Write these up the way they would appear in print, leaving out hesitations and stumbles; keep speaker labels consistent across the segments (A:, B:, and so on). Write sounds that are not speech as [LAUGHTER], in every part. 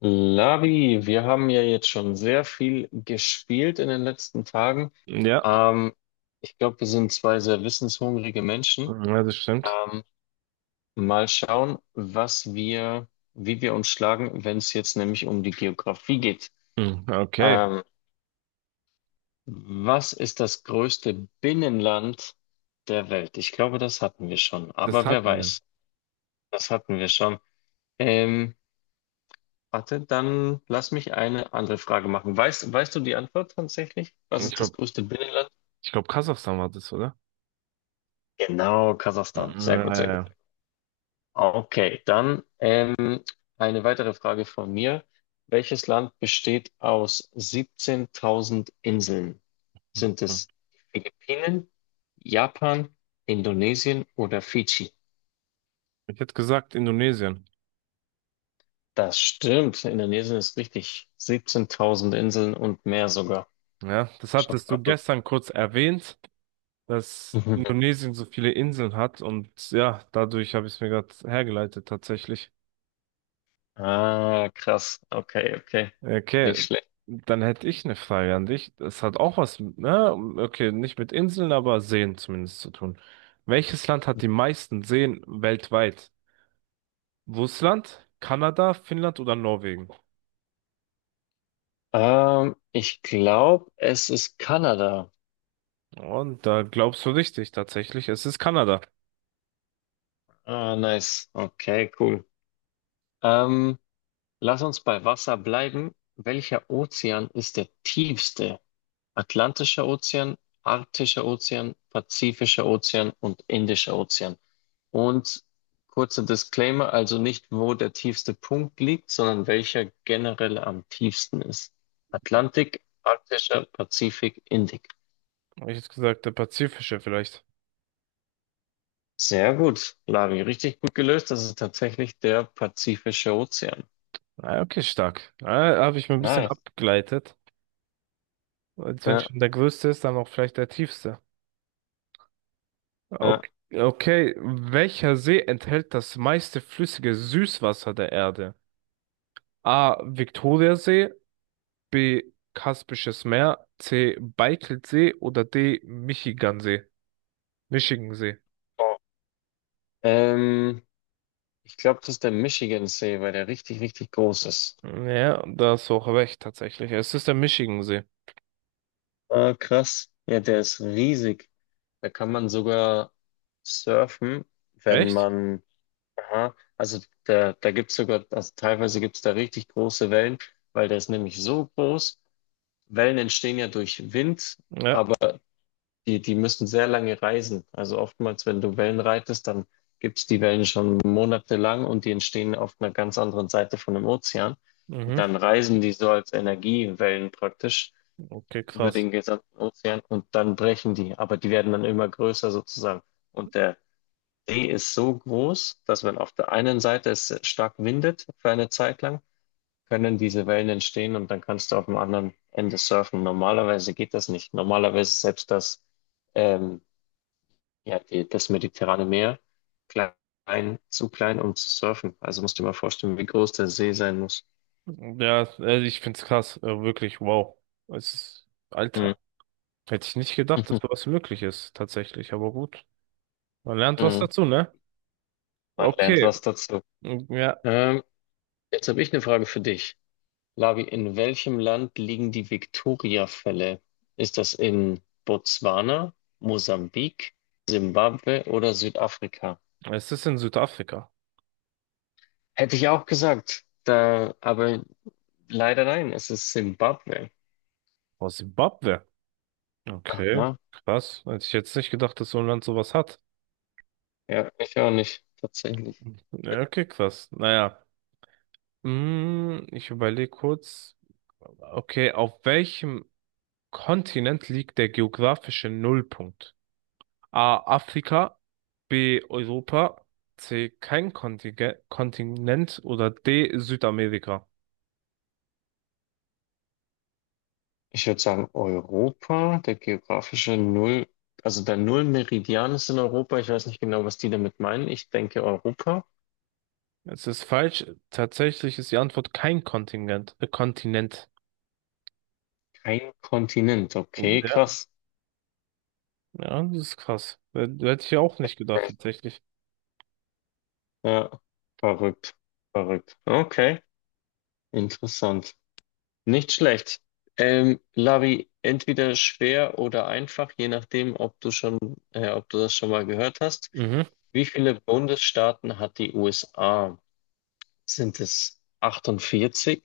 A: Labi, wir haben ja jetzt schon sehr viel gespielt in den letzten Tagen.
B: Ja,
A: Ähm, ich glaube, wir sind zwei sehr wissenshungrige Menschen.
B: ja, das stimmt.
A: Ähm, mal schauen, was wir, wie wir uns schlagen, wenn es jetzt nämlich um die Geografie geht.
B: Hm, okay,
A: Ähm, was ist das größte Binnenland der Welt? Ich glaube, das hatten wir schon.
B: das
A: Aber wer
B: hatten wir.
A: weiß, das hatten wir schon. Ähm, Warte, dann lass mich eine andere Frage machen. Weißt du die Antwort tatsächlich? Was
B: Ich
A: ist das
B: glaube,
A: größte Binnenland?
B: ich glaube, Kasachstan war das, oder?
A: Genau, Kasachstan. Sehr gut, sehr gut.
B: Naja.
A: Okay, dann eine weitere Frage von mir. Welches Land besteht aus 17.000 Inseln? Sind es die Philippinen, Japan, Indonesien oder Fidschi?
B: Ich hätte gesagt Indonesien.
A: Das stimmt. Indonesien ist richtig. 17.000 Inseln und mehr sogar.
B: Ja, das
A: Schon
B: hattest du
A: verrückt.
B: gestern kurz erwähnt, dass
A: [LAUGHS]
B: Indonesien so viele Inseln hat und ja, dadurch habe ich es mir gerade hergeleitet tatsächlich.
A: Ah, krass. Okay, okay.
B: Okay,
A: Nicht schlecht.
B: dann hätte ich eine Frage an dich. Das hat auch was, ne? Okay, nicht mit Inseln, aber Seen zumindest zu tun. Welches Land hat die meisten Seen weltweit? Russland, Kanada, Finnland oder Norwegen?
A: Ich glaube, es ist Kanada.
B: Und da glaubst du richtig, tatsächlich. Es ist Kanada.
A: Ah, nice. Okay, cool. Ähm, lass uns bei Wasser bleiben. Welcher Ozean ist der tiefste? Atlantischer Ozean, Arktischer Ozean, Pazifischer Ozean und Indischer Ozean. Und kurzer Disclaimer, also nicht, wo der tiefste Punkt liegt, sondern welcher generell am tiefsten ist. Atlantik, Arktischer, Pazifik, Indik.
B: Habe ich jetzt gesagt, der Pazifische vielleicht.
A: Sehr gut, Lavi. Richtig gut gelöst. Das ist tatsächlich der Pazifische Ozean.
B: Ah, okay, stark. Ah, habe ich mir ein bisschen
A: Nice.
B: abgeleitet. Als wenn
A: Ja,
B: schon der größte ist, dann auch vielleicht der tiefste.
A: ja.
B: Okay. Okay, welcher See enthält das meiste flüssige Süßwasser der Erde? A. Viktoriasee, B. Kaspisches Meer, C. Baikalsee oder D. Michigansee? Michigansee.
A: Ähm, ich glaube, das ist der Michigansee, weil der richtig, richtig groß ist.
B: Ja, da hast du auch recht, tatsächlich. Es ist der Michigansee.
A: Ah, krass. Ja, der ist riesig. Da kann man sogar surfen, wenn
B: Echt?
A: man, aha, also da gibt es sogar, also teilweise gibt es da richtig große Wellen, weil der ist nämlich so groß. Wellen entstehen ja durch Wind.
B: Ja.
A: Die müssen sehr lange reisen. Also oftmals, wenn du Wellen reitest, dann gibt's die Wellen schon monatelang und die entstehen auf einer ganz anderen Seite von dem Ozean. Und
B: Mhm.
A: dann reisen die so als Energiewellen praktisch
B: Okay,
A: über
B: krass.
A: den gesamten Ozean und dann brechen die. Aber die werden dann immer größer sozusagen. Und der See ist so groß, dass wenn auf der einen Seite es stark windet für eine Zeit lang, können diese Wellen entstehen und dann kannst du auf dem anderen Ende surfen. Normalerweise geht das nicht. Normalerweise selbst das ähm, ja, die, das Mediterrane Meer, klein, zu klein, um zu surfen. Also musst du dir mal vorstellen, wie groß der See sein muss.
B: Ja, also ich find's krass. Wirklich, wow. Es ist,
A: Hm.
B: Alter. Hätte ich nicht gedacht, dass
A: Hm.
B: sowas möglich ist, tatsächlich. Aber gut. Man lernt was dazu,
A: [LAUGHS]
B: ne?
A: Man lernt
B: Okay.
A: was dazu.
B: Mm, ja,
A: Ähm, jetzt habe ich eine Frage für dich. Lavi, in welchem Land liegen die Victoria-Fälle? Ist das in Botswana, Mosambik, Simbabwe oder Südafrika?
B: es ist in Südafrika.
A: Hätte ich auch gesagt. Da, aber leider nein, es ist Simbabwe.
B: Aus Simbabwe. Okay,
A: Aha,
B: krass. Hätte ich jetzt nicht gedacht, dass so ein Land sowas hat.
A: ja, ich auch nicht, tatsächlich.
B: Ja, okay, krass. Naja. Ich überlege kurz. Okay, auf welchem Kontinent liegt der geografische Nullpunkt? A. Afrika, B. Europa, C. Kein Kontinent oder D. Südamerika.
A: Ich würde sagen, Europa, der geografische Null, also der Nullmeridian ist in Europa. Ich weiß nicht genau, was die damit meinen. Ich denke Europa.
B: Es ist falsch. Tatsächlich ist die Antwort kein Kontinent.
A: Kein Kontinent. Okay,
B: Ja.
A: krass.
B: Ja, das ist krass. Hätte ich auch nicht gedacht,
A: Crazy.
B: tatsächlich.
A: Ja, verrückt. Verrückt. Okay, interessant. Nicht schlecht. Lavi, entweder schwer oder einfach, je nachdem, ob du schon, ob du das schon mal gehört hast.
B: Mhm.
A: Wie viele Bundesstaaten hat die USA? Sind es 48?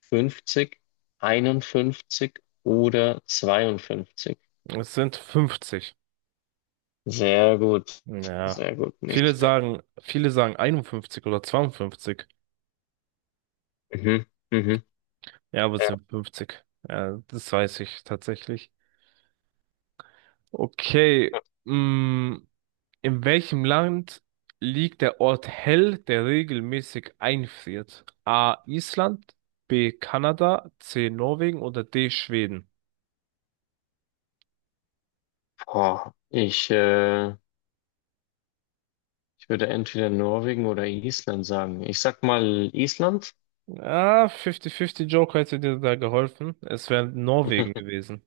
A: Fünfzig, 51 oder zweiundfünfzig?
B: Es sind 50.
A: Sehr gut,
B: Ja.
A: sehr gut, nicht
B: Viele
A: schlecht.
B: sagen, viele sagen 51 oder 52.
A: Mhm, mhm.
B: Ja, aber es
A: Ja.
B: sind 50. Ja, das weiß ich tatsächlich. Okay, mm, in welchem Land liegt der Ort Hell, der regelmäßig einfriert? A. Island, B. Kanada, C. Norwegen oder D. Schweden?
A: Boah, ich würde entweder Norwegen oder Island sagen. Ich sag mal Island.
B: Ah, 50-50 Joker hätte dir da geholfen. Es wäre
A: [LAUGHS]
B: Norwegen gewesen.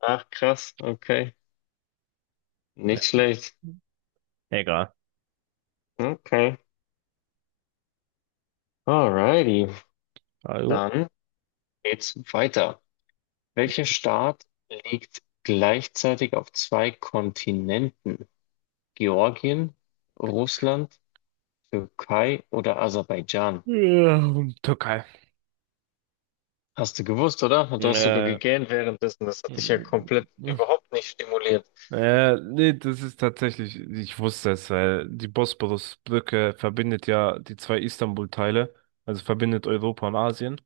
A: Ach, krass, okay. Nicht schlecht.
B: Egal.
A: Okay. Alrighty.
B: Also.
A: Dann geht's weiter. Welcher Staat liegt gleichzeitig auf zwei Kontinenten? Georgien, Russland, Türkei oder Aserbaidschan?
B: Ja, Türkei.
A: Hast du gewusst, oder? Und du hast sogar
B: Äh,
A: gegähnt währenddessen. Das hat dich ja komplett
B: [LAUGHS]
A: überhaupt nicht stimuliert.
B: Nee, das ist tatsächlich, ich wusste es, weil die Bosporus-Brücke verbindet ja die zwei Istanbul-Teile, also verbindet Europa und Asien.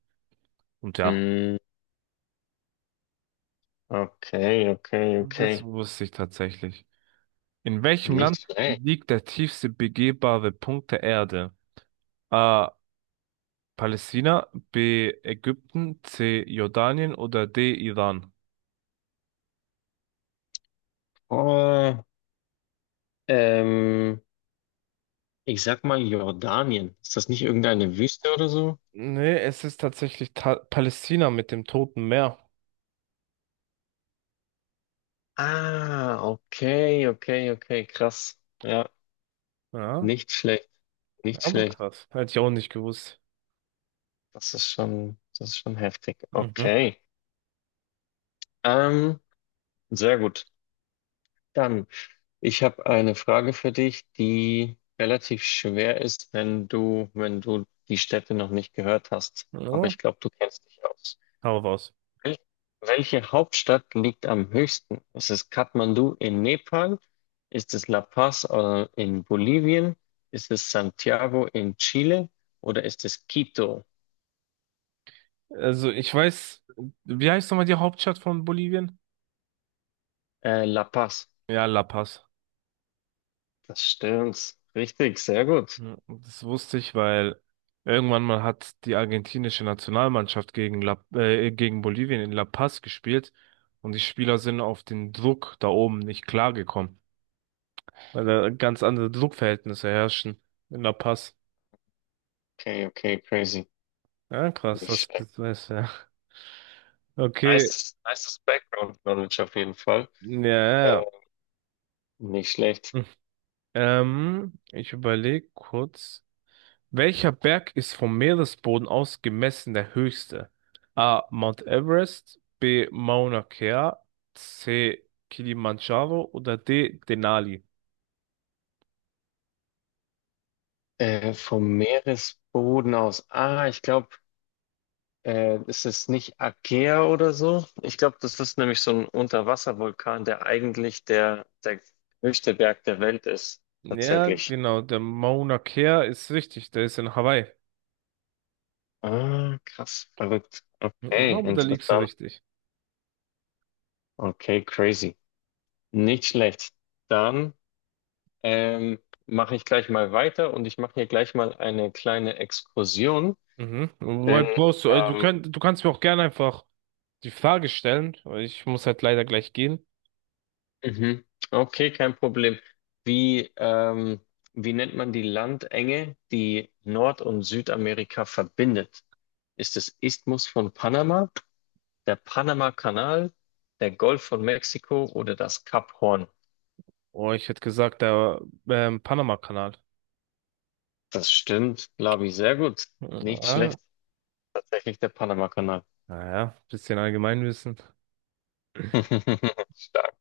B: Und ja,
A: Hm, okay, okay,
B: und das
A: okay.
B: wusste ich tatsächlich. In welchem
A: Nicht
B: Land
A: schlecht.
B: liegt der tiefste begehbare Punkt der Erde? A. Palästina, B. Ägypten, C. Jordanien oder D. Iran?
A: Oh, ähm, ich sag mal Jordanien. Ist das nicht irgendeine Wüste oder so?
B: Nee, es ist tatsächlich ta Palästina mit dem Toten Meer.
A: Ah, okay, okay, okay, krass. Ja,
B: Ja,
A: nicht schlecht, nicht
B: aber
A: schlecht.
B: krass. Hätte ich auch nicht gewusst.
A: Das ist schon heftig.
B: Mhm.
A: Okay. Ähm, sehr gut. Dann. Ich habe eine Frage für dich, die relativ schwer ist, wenn du, wenn du die Städte noch nicht gehört hast. Aber
B: Ja,
A: ich glaube, du kennst dich aus.
B: hau raus.
A: Wel welche Hauptstadt liegt am höchsten? Ist es Kathmandu in Nepal? Ist es La Paz, in Bolivien? Ist es Santiago in Chile? Oder ist es Quito,
B: Also ich weiß, wie heißt nochmal die Hauptstadt von Bolivien?
A: La Paz?
B: Ja, La Paz.
A: Das stimmt. Richtig, sehr gut.
B: Ja, das wusste ich, weil irgendwann mal hat die argentinische Nationalmannschaft gegen gegen Bolivien in La Paz gespielt und die Spieler sind auf den Druck da oben nicht klargekommen, weil da ganz andere Druckverhältnisse herrschen in La Paz.
A: Okay, okay, crazy.
B: Ja, krass,
A: Nicht
B: das,
A: schlecht.
B: das weiß ja. Okay,
A: Nice, nice Background Knowledge auf jeden Fall.
B: ja, ja.
A: Nicht schlecht.
B: Ja. Ich überlege kurz. Welcher Berg ist vom Meeresboden aus gemessen der höchste? A. Mount Everest, B. Mauna Kea, C. Kilimanjaro oder D. Denali?
A: Vom Meeresboden aus. Ah, ich glaube, ist es nicht Aegea oder so? Ich glaube, das ist nämlich so ein Unterwasservulkan, der eigentlich der höchste Berg der Welt ist,
B: Ja,
A: tatsächlich.
B: genau, der Mauna Kea ist richtig, der ist in Hawaii.
A: Ah, krass, verrückt. Okay,
B: Aber da liegst du
A: interessant.
B: richtig.
A: Okay, crazy. Nicht schlecht. Dann ähm, mache ich gleich mal weiter und ich mache hier gleich mal eine kleine Exkursion,
B: Mhm. Wobei
A: denn
B: brauchst du, du
A: ähm,
B: könnt, du kannst mir auch gerne einfach die Frage stellen, weil ich muss halt leider gleich gehen.
A: Mhm. Okay, kein Problem. Wie, ähm, wie nennt man die Landenge, die Nord- und Südamerika verbindet? Ist es Isthmus von Panama, der Panama-Kanal, der Golf von Mexiko oder das Kap Horn?
B: Oh, ich hätte gesagt, der Panama-Kanal.
A: Das stimmt, Labi, sehr gut. Nicht
B: Ja,
A: schlecht. Tatsächlich der Panama-Kanal.
B: naja, bisschen Allgemeinwissen.
A: [LAUGHS] Stark.